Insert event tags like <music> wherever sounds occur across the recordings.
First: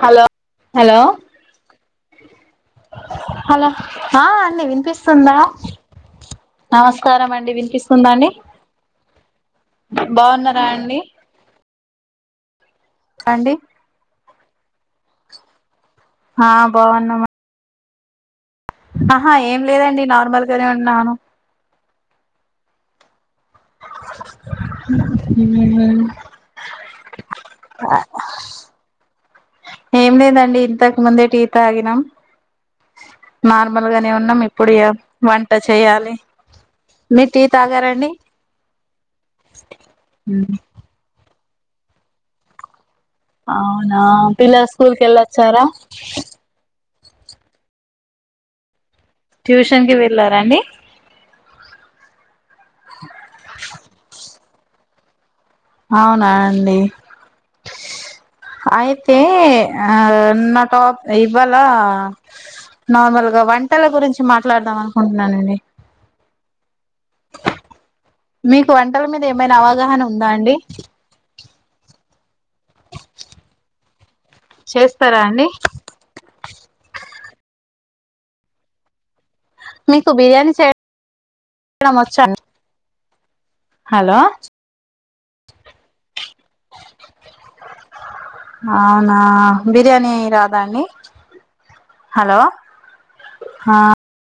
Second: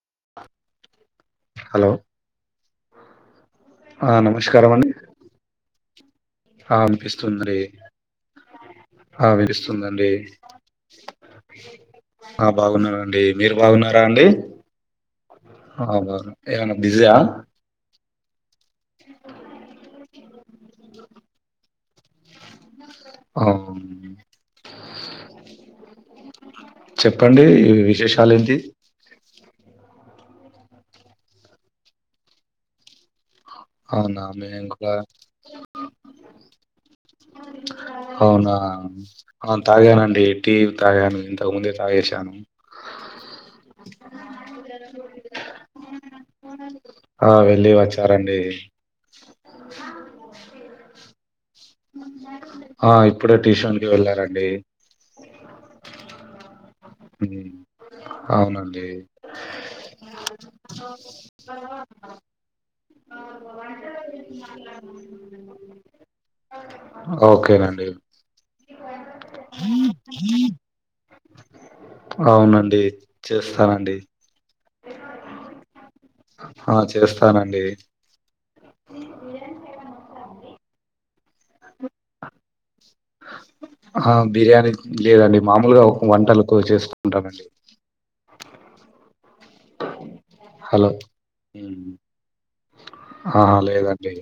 Hello hello hello hello ఆ అండి వినిపిస్తుందా ఆ నమస్కారం అండి వినిపిస్తుంది వినిపిస్తుందా అండి ఆ వినిపిస్తుందండి బాగున్నారా అండి ఆ బాగున్నరండి అండి మీరు బాగున్నారా అండి అవున ఆ ఏం అన బిజీ ఆ బాగున్నామ ఆహా ఏం లేదండి నార్మల్గానే ఉన్నాను ఆ ఉమ్ చెప్పండి ఈ విశేషాలు ఏంటి ఏం లేదండి ఇంతకు ముందే టీ తాగినం నార్మల్ గానే అవునా ఉన్నాం మేము ఇప్పుడు కూడా వంట చేయాలి మీరు టీ తాగారండి అవునా ఆ తాగనండి టీ తాగాను ఇంతకు ముందే తాగేషాను అవునా పిల్లలు స్కూల్ కెల్లోచ్చరా ఆ వెళ్ళి వచ్చారండి ట్యూషన్ కి వెళ్ళారండి ఆ ఇప్పుడే ట్యూషన్ కి వెళ్లారండి అవునా అండి హూమ్ అయితే ఆ నా టాప్ ఇవ్వాల నార్మల్గ వంటల గురించి మాట్లాడదాం అనుకుంటున్నానండి ఓకేనండి మీకు వంటల మీద ఏమైనా అవగాహన ఉందా అండి అవునండి చేస్తానండి చేస్తారా అండి ఆ చేస్తానండి మీకు బిర్యానీ చేయడం వచ్చా అ <inaudible> ఆ బిర్యానీ లేదండి మామూలుగా వంటలకు చేసుకుంటానండి అవునా బిర్యానీ రాదా అండి హలో హలో ఆ లేదండి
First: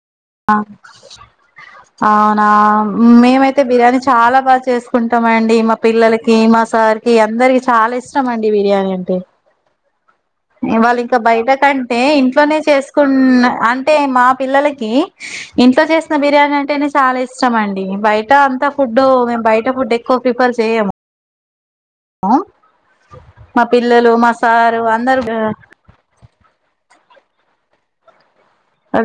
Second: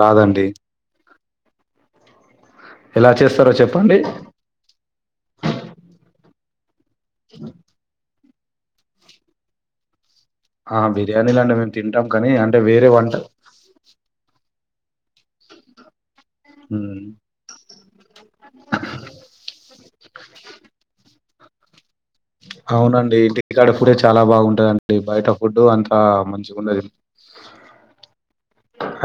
రాదండి ఆ ఆ ఆ ఎలా చేస్తారో మేమైతే చెప్పండి బిర్యానీ చాలా బాగా చేసుకుంటాం అండి మా పిల్లలకి మా సార్ కి అందరికి చాలా ఇష్టం అండి బిర్యానీ అంటే ఆ ఇవాళ్ళ ఇంకా బయట బిర్యానీలండి మేము కంటే తింటాం కానీ ఇంట్లోనే అంటే వేరే వంట చేసుకున్న అంటే మా పిల్లలకి ఇంట్లో చేసిన బిర్యానీ అంటేనే ఉమ్. చాలా ఇష్టం అండి బయట అంత ఫుడ్ మేం బయట ఫుడ్ ఎక్కువ ప్రిఫర్ చేయము అవునండి మా ఇంటికాడ ఫుడ్డే పిల్లలు చాలా మా సారు బాగుంటదండి అందరు బయట ఫుడ్డు అంతా మంచిగ ఉండదు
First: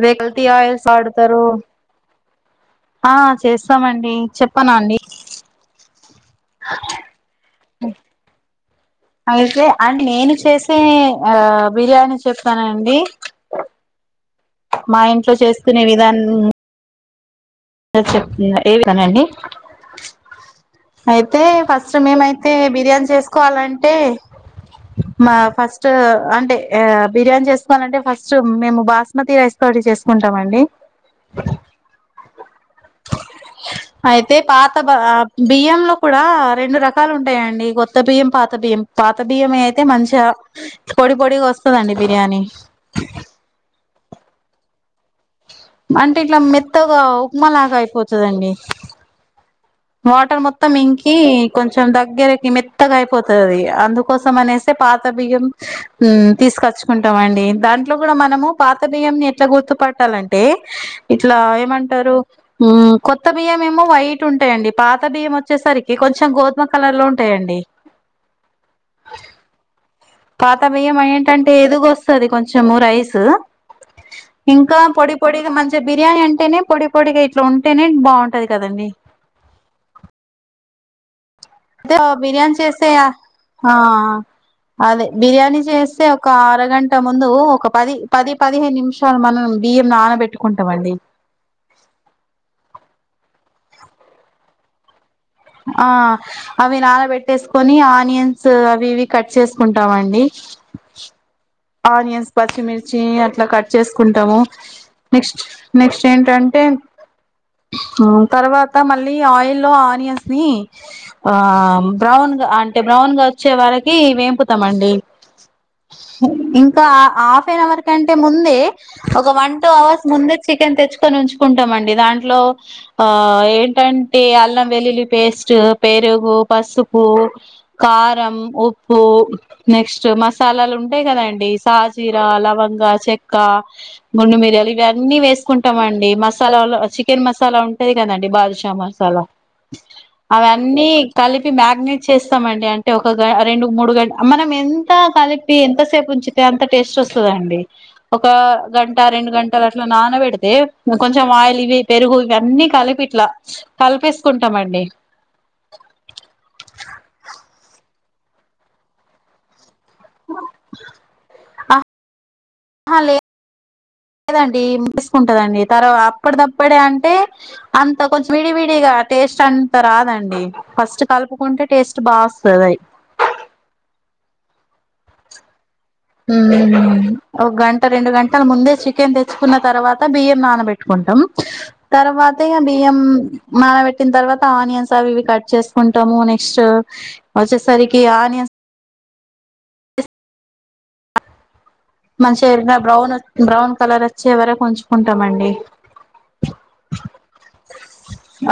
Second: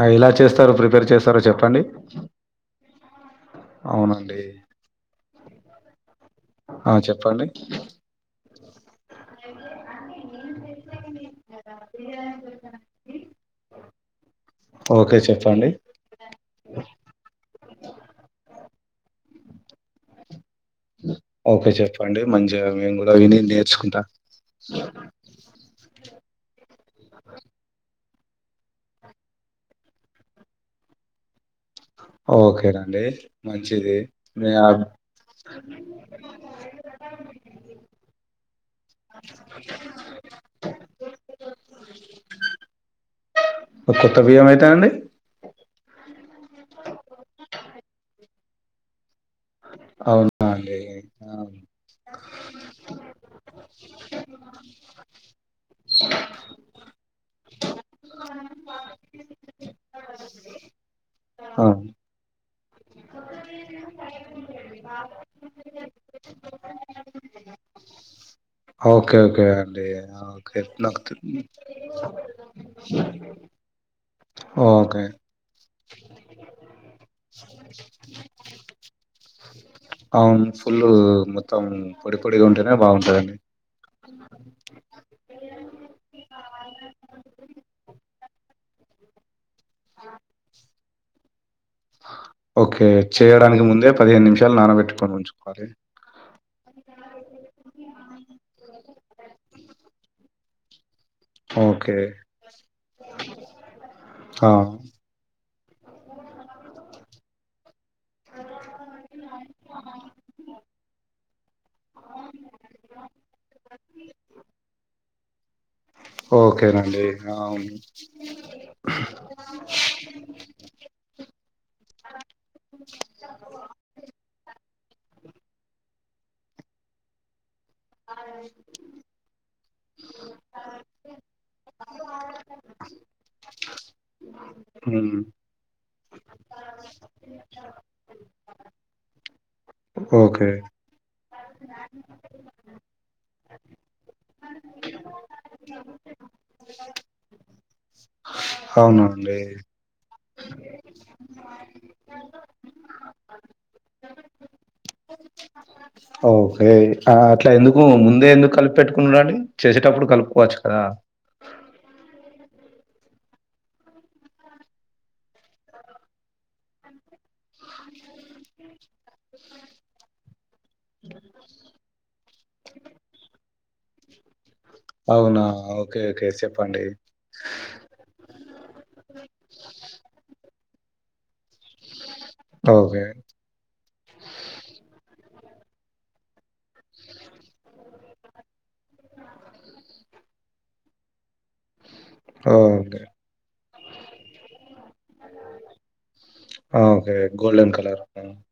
ఆ ఎలా కల్తీ చేస్తారు ఆయిల్స్ ప్రిపేర్ వాడతారు చేస్తారో చెప్పండి ఆ చేస్తామండి అవునండి చెప్పనా అండి ఆ చెప్పండి అయితే అండ్ నేను చేసే ఆ బిర్యానీ చెప్తానండి మా ఓకే ఇంట్లో చెప్పండి చేసుకునే విధాన్ ఏ వినండి అయితే ఓకే ఫస్ట్ చెప్పండి మేమైతే మంచిగా మేము బిర్యానీ కూడా విని చేసుకోవాలంటే నేర్చుకుంటా మా ఫస్ట్ అంటే బిర్యానీ చేసుకోవాలంటే ఫ స్ట్ మేము బాస్మతి రైస్ తోటి చేసుకుంటామండి ఓకేనండి మంచిది అయితే మీ- ఆ, పాత బ బియ్యంలో కూడా రెండు రకాలు ఉంటాయండి కొత్త బియ్యం పాత బియ్యం పాత బియ్యం అయితే మంచిగా పొడి పొడి వస్తదండి బిర్యా నీ కొత్త బియ్యం అయితే నండి అంటే ఇట్లా మెత్తగా ఉప్మాలాగా అయిపోతదండి వాటర్ అవునా మొత్తం అండి ఇంకి ఆ కొంచెం దగ్గరకి మెత్తగా అయిపోతది అది అందుకోసం అనేసి పాత బియ్యం ఉమ్ తీసుకొచ్చుకుంటాం అండి దాంట్లో కూడా మనము పాత బియ్యంని ఎట్లా గుర్తుపట్టాలంటే ఇట్లా ఆ, ఏమంటారు ఉమ్ కొత్త బియ్యం ఏమో వైట్ ఉంటాయండి పాత బియ్యం వచ్చేసరికి కొంచెం గోధుమ కలర్ లో ఉంటాయండి ఓకే ఓకే అండి ఆ, పాత ఓకే బియ్యం నాకు తె- ఏంటంటే ఎదిగొస్తది కొంచము రైస్ ఇంకా ఓకే పొడి పొడిగా మంచిగా బిర్యానీ అంటేనే పొడి పొడిగా ఇట్లా ఉంటేనే బాగుంటది కదండి అవును ఫుల్లు మో తే ఆ బిర్యానీ చేస్తే ఆ అదే బిర్యానీ చేస్తే ఒక అరగంట ముందు ఒక పది పది పదిహేను నిమిషాలు మనం బియ్యం నానబెట్టుకుంటాం అండి ఓకే చేయడానికి ముందే పదిహేను నిమిషాలు నానబెట్టుకోవాలీ కొంచెం ఆ అవి నానబెట్టేసుకొని ఆ నియన్స్ అవి ఇవి కట్ చేసుకుంటాం అండి ఓకే ఆనియన్స్ పచ్చిమిర్చి అట్లా కట్ చేసుకుంటాము ఆ నెక్స్ట్ నెక్స్ట్ ఏంటంటే ఉమ్ తర్వాత మళ్ళీ ఆయిల్లో లో ఆనియన్స్ ని ఆ బ్రౌన్ గా అంటే బ్రౌన్ గా వచ్చే వారికి వేంపుతాం అండి ఇంకా ఓకేనండి ఆపేయాలి అవును అని కంటే ముందే ఒక వన్ టూ అవర్స్ ముందే చికెన్ తెచ్చుకొని ఉంచుకుంటాం అండి దాంట్లో ఆ ఏంటంటే అ వెల్లుల్లి పేస్ట్ పెరుగు పసుపు కారం ఉప్పు నెక్స్ట్ మసాలాలు ఉ అంతే కదండి సాజీరా లవంగా చెక్క గుండు మిరియాలు ఇవన్నీ ఉమ్, వేసుకుంటామండి అండి మసాలాలో చికెన్ మసాలా ఉంటది కదండి బాద్షా మసాలా అవి ఓకే అన్ని కలిపి మ్యారినేట్ చేస్తామండి అంటే ఒక గ రెండు మూడు గంట మనం ఎంత కలిపి ఎంత సేపు ఉంచితే అంత టేస్ట్ వస్తదండి ఒక గంట రెండు అవునండి గంటలు అట్లా నానబడితే కొంచెం ఆయిల్ ఇవి పెరుగు ఇవి అన్నీ కలిపిట్లా కలిపేసుకుంటామండి ఓకే అట్లా ఎందుకు ముందే ఎందుకు కలిపి పెట్టుకున్నాడండి చేసేటప్పుడు కలుపుకోవచ్చు కదా అ లేదండి తీసుకుంటదండి తర్వా అప్పటి తప్పుడే అంటే అంత కొంచెం విడి విడిగా టేస్ట్ అంత రాదండి ఫస్ట్ కలుపుకుంటే టేస్ట్ బా వస్తది అవునా ఓకే ఓకే చెప్పండి ఒ గంట రెండు గంటల ముందే చికెన్ తెచ్చుకున్న తర్వాత బియ్యం నానబెట్ ట్టుకుంటాం తర్వాత ఇగ బియ్యం ఓకే నానబెట్టిన తర్వాత ఆనియన్స్ అవి ఇవి కట్ చేసుకుంటాము నెక్స్ట్ వచ్చేసరికి ఆని మంచి ఎరినా ఓకే బ్రౌన్ బ్రౌన్ కలర్ వచ్చే వరకు ఉంచుకుంటామండి ఓకే గోల్డెన్ కలర్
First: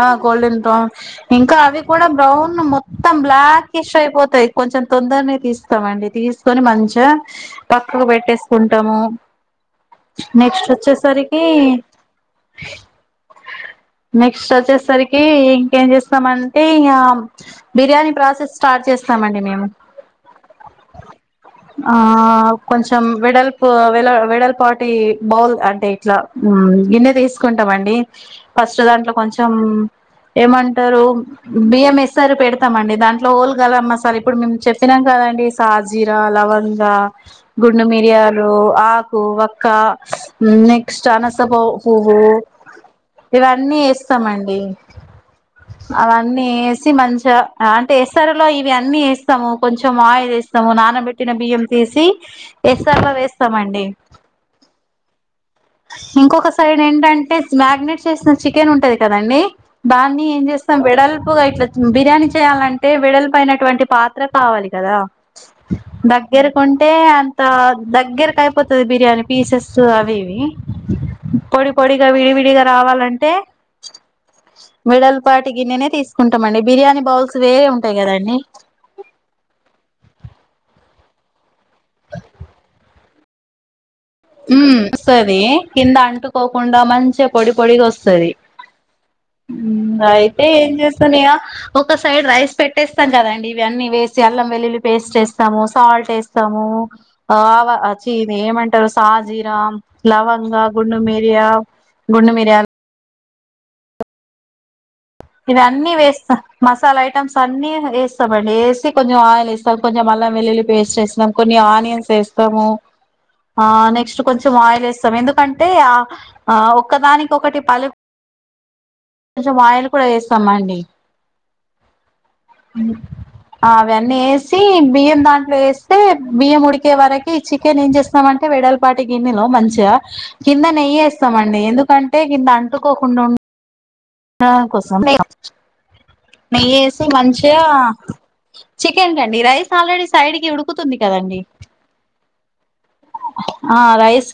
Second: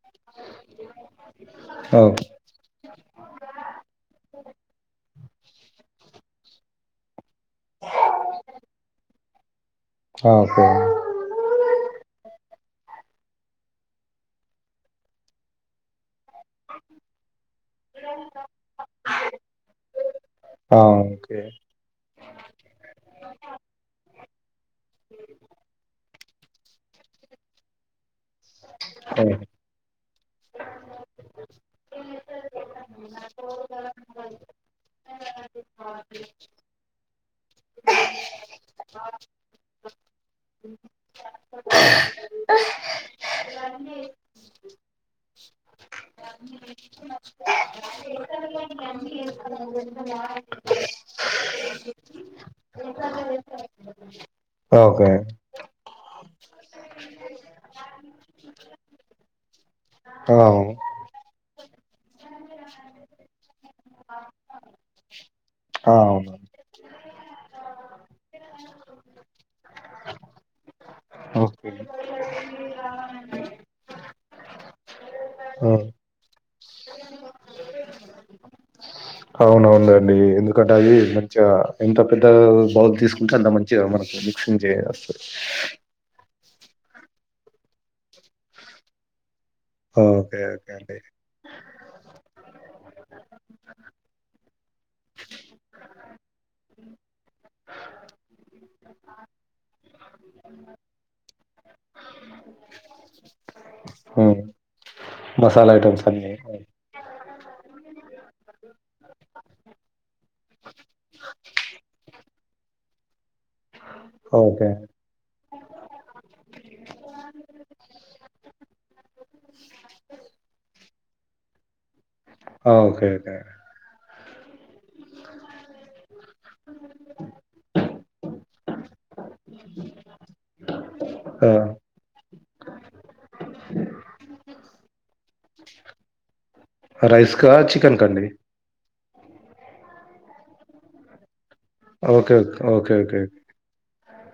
ఆ గోల్డెన్ బ్రౌన్ ఇంకా అవి కూడ ఓకే బ్రౌన్ మొత్తం బ్లాకిష్ అయిపోతాయి కొంచెం తొందరనే తీస్తామండి తీసుకొని మంచిగా పక్కకు పెట్ ఓకే నెక్స్ట్ వచ్చేసరికి నెక్స్ట్ ఓచ్చేసరికి ఇంకేం చేస్త టే ఇగ బిర్యానీ ప్రాసెస్ స్టార్ట్ చేస్తామండి మేము ఆ ఓకే ఆ కొం వెడల్పు వె వెడల్పాటి బౌల్ అంటే ఇట్లా ఇన్న తీసుకుంటాండి ఫస్ట్ దాంట్లో కొంచెం ఆ, ఏమంటారు బియ్యం ఎస్ఆర్ పెడతామండి దాంట్లో ఓల్ గరంమసాలా సార్ ఇప్పుడు మేము చెప్పినాక సాజిరా లవంగా పుండుమిరియాలు ఆకు వక్క నెక్స్ట్ అనసపు పువ్వు ఇవన్నీ వేస్తామండి అవన్నీ వేసి మంచిగా అంటే ఎసరులో ఇవి అన్నీ వేస్తాము కొంచెం అయి నానబెట్టిన బియ్యం తీసి ఎసర్లో వేస్తామండి ఓకే ఇంకొక సైడ్ ఏంటంటే మ్యాగ్నేెట్ చికెన్ ఉంటది కదండి దాన్ని ఆ ఏంచేస్తాం వెడల్పుగా ఇట్ల బిర్యాని చేయ్యాలంటే వెడల్పు ఐనటువంటి పాత్ర కావాలి కదా ఆ అవును దగ్గర కొంటే అ ఆ దగ్గరకి అయిపోతది బిర్యానీ పీసెస్ అవి ఇవి పొడి ఓకే పొడిగా విడివిడిగా రావాలంటే వేడల్ పార్టి ఆ గిన్నెనే తీసుకుంటాం అండి బిర్యానీ బౌల్స్ వేరే ఉంటాయి కదండి అవునవును నండి ఎందుకంటే అది మంచిగా ఎంత పెద్ద బౌల్ తీసుకుంటే అంత మంచిగా మన ఉ సరే కింద అంటు పోకుండ మంచిగా పొడి పొడిగా ఒస్తుది ఓకే అయితే ఓకే ఏం అండి చేస్తున్నాయా ఒక సైడ్ రైస్ పెట్టేస్తాం కదండి ఇవి అన్నీ వేసి అల్లం వెల్లులి పే <inaudible> సాజీర లవంగ గుండు మిరియా గుడు మిరియా హ ఇవన్నీ వేస్త మసాలా ఐటమ్స్ అన్ని వేస్తామండి వేసి కొంచెం ఆయిల్ ఎస్తాం కొంచెం మల్లం వెల్లుల్లి పేస్ట్ వేస్తాం కొంచెం ఆనియన్స్ వేస్తాము ఆ నెక్స్ట్ కొంచెం ఓకే ఆయిల్ వేస్తాం ఎందుకంటే ఆ ఆ ఒక్కదానికి ఒకటి <unintelligible> <unintelligible> చేస్తమండి ఆ, ఓకే ఓకే ఆ అవన్నీ ఏసి బియ్య దాంట్లో వేస్తే బియ్యం ఉడికే వరకి చికెన్ ఏం చేసు అంటే వేడలపాటి గిన్నెలో మంచిగా కింద నెయ్యి ఎస్తామండి ఎందుకంటే <unintelligible> కోసం నెయ్యేసి రైస్ కా మంచిగా చికెన్ కండి చికెన్ రైస్ ఆల్రెడీ సైడ్ కి ఉడుకుతుంది కదండి ఓకేే ఓకే ఓకే ఆ రైస్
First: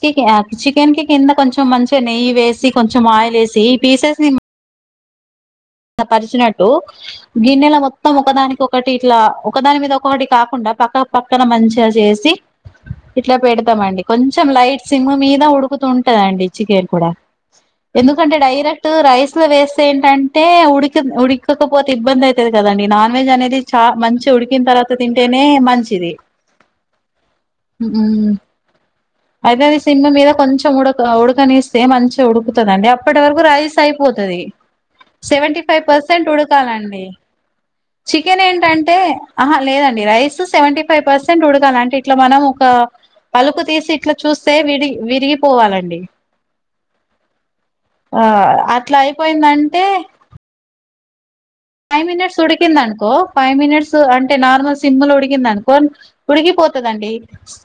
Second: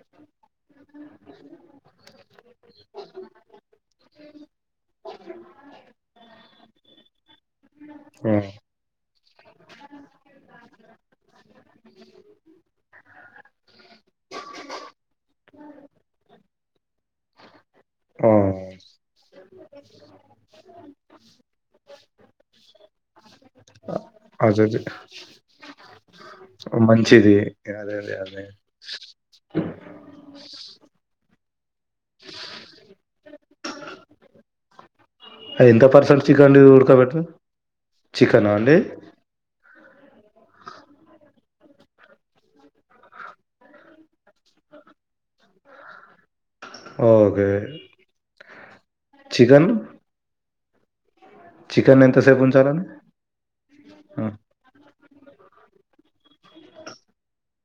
చికెన్ కి కింద కొంచెం మంచిగా నెయ్యి వేసి కొంచెం ఆయిల్ వేసి ఈ పీసెస్ ని ఓకే <unintelligible> పరిసినట్టు గిన్నెలో మొత్తం ఆ, ఒకదానికి ఒకటి ఇట్లా ఒకదాని మీద ఒకటి కాకుండా పక్క పక్క పక్కన మంచిగా చేసి ఇట్లా పెడతామండి కొంచెం లైట్ సిమ్ మీద ఉడుకుతూంటదండి చికెన్ కూడా ఆ, ఎందుకంటే డైరెక్ట్ రైస్ లో వేస్తే ఏంటంటే ఉడికి ఉడికకపోతే ఇబ్బంది అయితది కదండి నాన్ వెెజ్ అనేది చా మంచి అదే ఉడికిన అదే తర్వాత తింటేనే మంచిది మంచిది మ్మ్ అయితే అది సిమ్ము మీద కొంచెం ఉడక ఉడకనిస్తే మంచిగా ఉడుకుతుందిండి అప్పటి వరకు రైస్ అయిపోతుంది సెవెంటీ ఫైవ్ ఎంత పర్సెంట్ చికెన్ ఉడకాలండి ఉడకబెట్టిన చికెన్ చికెనా అండి ఏంటంటే ఆహా లేదండి రైస్ సెంటిఫైవ్ పర్సంటేజ్ ఉడకాల అంటే ఇట్లా మనం ఒక పలుకు తీసి ఇట్లా చూస్తే విరి విరిగిపోవాలండి ఓకే ఆ అట్లా చికెన్ అయిపోయిందంటే చికెన్ ఫైవ్ మినిట్స్ ఎంతసేపు ఉంచాలని ఉడికిందనుకో ఫైవ్ మినిట్స్ అంటే నార్మల్ సిమ్ల్ ఉడి ఉడికిపోతదండి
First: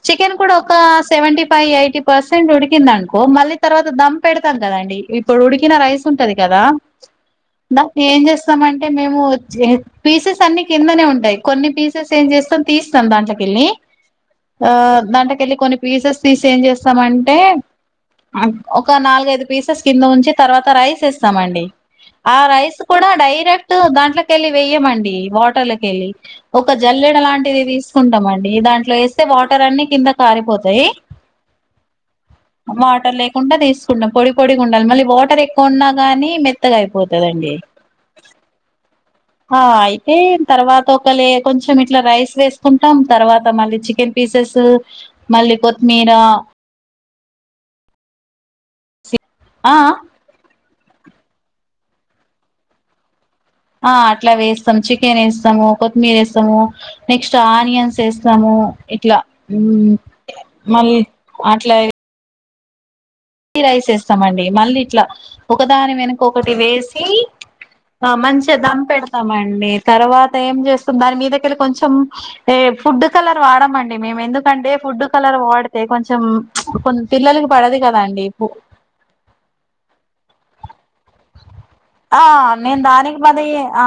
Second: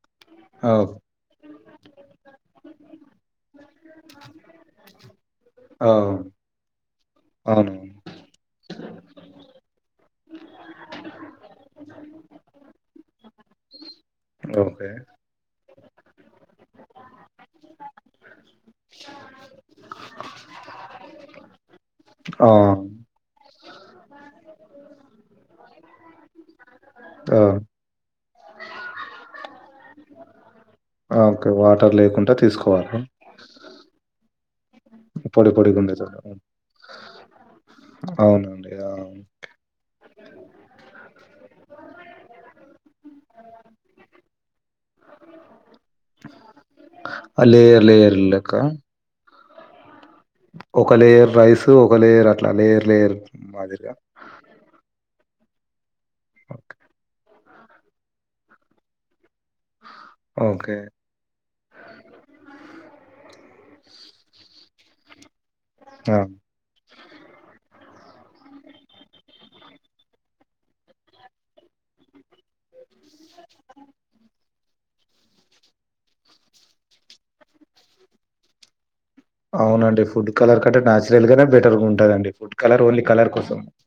చికెన్ కూడా ఆ ఒక సెవెంటీ ఫైవ్ ఎయిటీ పర్సెంట్ ఉడికిందను మళ్ళీ తర్వాత దమ్ పెడతాం కదండి ఇప్పుడు ఉడికిన ఆ రైస్ ఉంటది కదా అవును నాకు ఏం చేస్తామం పీసెస్ అన్ని కిందనే ఉంటాయి కొన్ని పీసెస్ ఏం చేస్తాం తీస్తాం దాంట్లో కెళ్ళి ఆ ఓకే దాంట్లకెళ్లి కొన్ని పీసెస్ తీసి ఏం చేస్తామంటే ఒక నాలుగైదు పీసెస్ కింద ఉంచి తర్వాత రైస్ ఇస్తామండి ఆ రైస్ కూడా డైరెక్ట్ దాంట్లోకి వెళ్ళి వెయమండి వాటర్లకెళ్ళి ఒక జల్లెడ ఆ లాంటిది తీసుకుంటాండి దాంట్లో వేస్తే వాటర్ అన్ని కింద కారిపోత ఆ, ఓకే వాటర్ లేకుండా తీసుకోవాలి వాటర్ లేకుండా తీసుకుంటే పొడి డాలి మళ్ళీ వాటర్ పొడి ఎక్కువ పొడిగా ఉన్నా కానీ ఉండేటట్టు మెత్తగా అయిపోతుందండి అవునండి ఆ ఆ అయితే తర్వాత ఒకళ కొంచెం ఇట్లా రైస్ వేసుకుంటాం తర్వాత మళ్ళీ చికెన్ పీస్ మళ్ళీ కొత్తిమీర లేయర్ లేయర్ లెక్క ఆ ఒక లేయర్ రైస్ ఒక లేయర్ అట్లా లేయర్ లేయర్ ఆ మాదిరిగా అట్లా వేస్తాం చికెన్ వేస్ స్తాము కొత్తిమీర వేస్తాము నెక్స్ట్ ఆనియన్స్ వేస్తాము ఇట్లా ఓకే మళ్ళీ అట్లా రైస్ వేస్తామండి మళ్ళీ ఇట్లా ఒకదాని ఆ వెనుక ఒకటి వేసి ఆ మంచిగా దం పెడతామండి తర్వాత ఏం చేస్తాం దాని మీదకెళ్ళి కొంచెం ఏ ఫుడ్ కలర్ వాడమండి మేము ఎందుకంటే ఫుడ్ కలర్ వాడితే కొంచెం పిల్లలకి పడదు కదండి ఎపు అవునండి ఫుడ్ కలర్ కంటే నేచురల్ గానే బెటర్ గా ఆ ఉంటదండి ఫుడ్ నేను కలర్ ఓన్లీ దానికి కలర్ కోసం బదియ ఆ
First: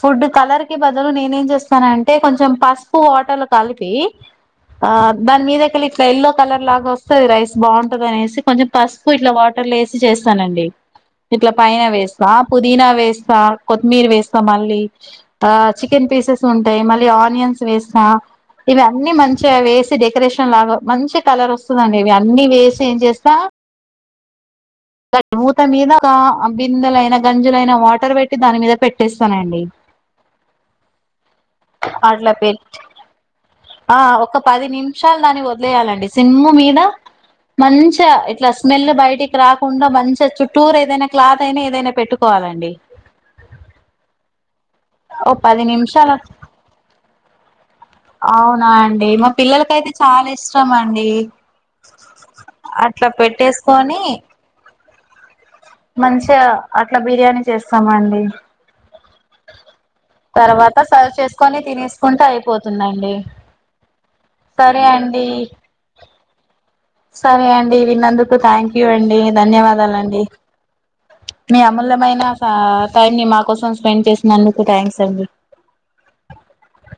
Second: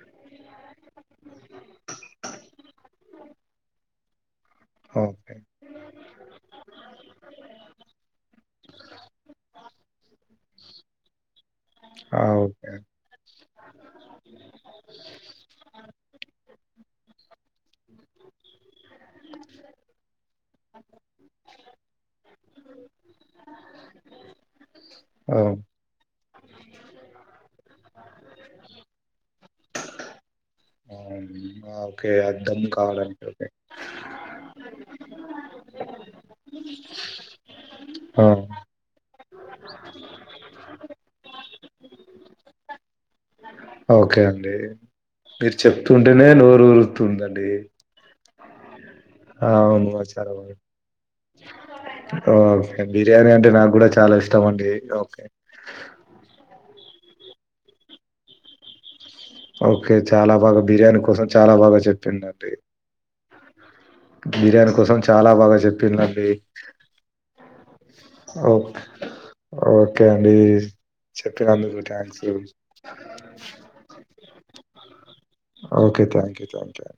ఫుడ్ కలర్ కి బది అందులు నేనే ఏం చేస్తాన అంటే కొంచెం పసుపు వాటర్ లో కలిపి ఆ ఓకే దానిమీద కెళ్ళి ఇట్లా ఎల్లో కలర్ లాగా వస్తుంది రైస్ బాగుంటది అనేసి కొంచెం పసుపు ఇట్లా వాట వేసి చేస్తానండి ఇట్లా పైన ఆ వేస్తా ఓకే పుదీనా వేస్తా కొత్తిమీర వేస్తా మళ్ళీ ఆ చికెన్ పీసెస్ మళ్లీ ఆనియన్స్ వేస్తా ఇవన్నీ మంచిగా వేసి డెకరేషన్ లాగా మంచి కలర్ వస్తుందండి ఇవి అన్నీ వేసి ఏం చేస్తా ఆ, మూత అవును. మీద బిందెలైన గంజులైన వాటర్ పెట్టి దాని మీద పెట్టేస్తానండి ఓకే ఆ అట్లా పె ధం కావాలంటది షాలు దాన్ని వదిలేయాలండి సిమ్ము మీద మంచిగ ఆ, ఇట్లా స్మెల్ బయటి రాకుండా మంచిగా చుట్టూరూ ఏదైనా క్లాత్ అయినా ఏదైనా పెట్టుకోవాలండి ఓకే అండి ఓ మీరు పది నిమిషాల చెప్తుంటేనే నోరు ఊరుతుందండి నా అండి మా అవును పిల్లలకైతే చాలా మసాలా ఇష్టం అండి ఓకే అట్లా బిర్యానీ అంటే నాక్కూడా పెట్టేసుకొని చాలా ఇష్టం అండి ఓకే మంచిగా అట్ల బిర్యానీ చేస్తామండి ఓకే చాలా బాగా తర్వాత బిర్యానీ సర్వ్ కోసం చాలా చేసుకొని బాగా తినేసుకుంటే చెప్పిండండి. అయిపోతుందండి బిర్యానీ సరే కోసం అండి చాలా బాగా చెప్పిందండి సరే అండి విన్నందుకు థ్యాంక్ యూ అండి ఓకే ధన్యవాదాలండి అండి. మీ చెప్పినందుకు అమూల్యమైన థ్యాంక్స్. సార్ టైమ్ ని మా కోసం స్పెండ్ చేసి నందుకు థ్యాంక్స్ అండి okay thank you thank you.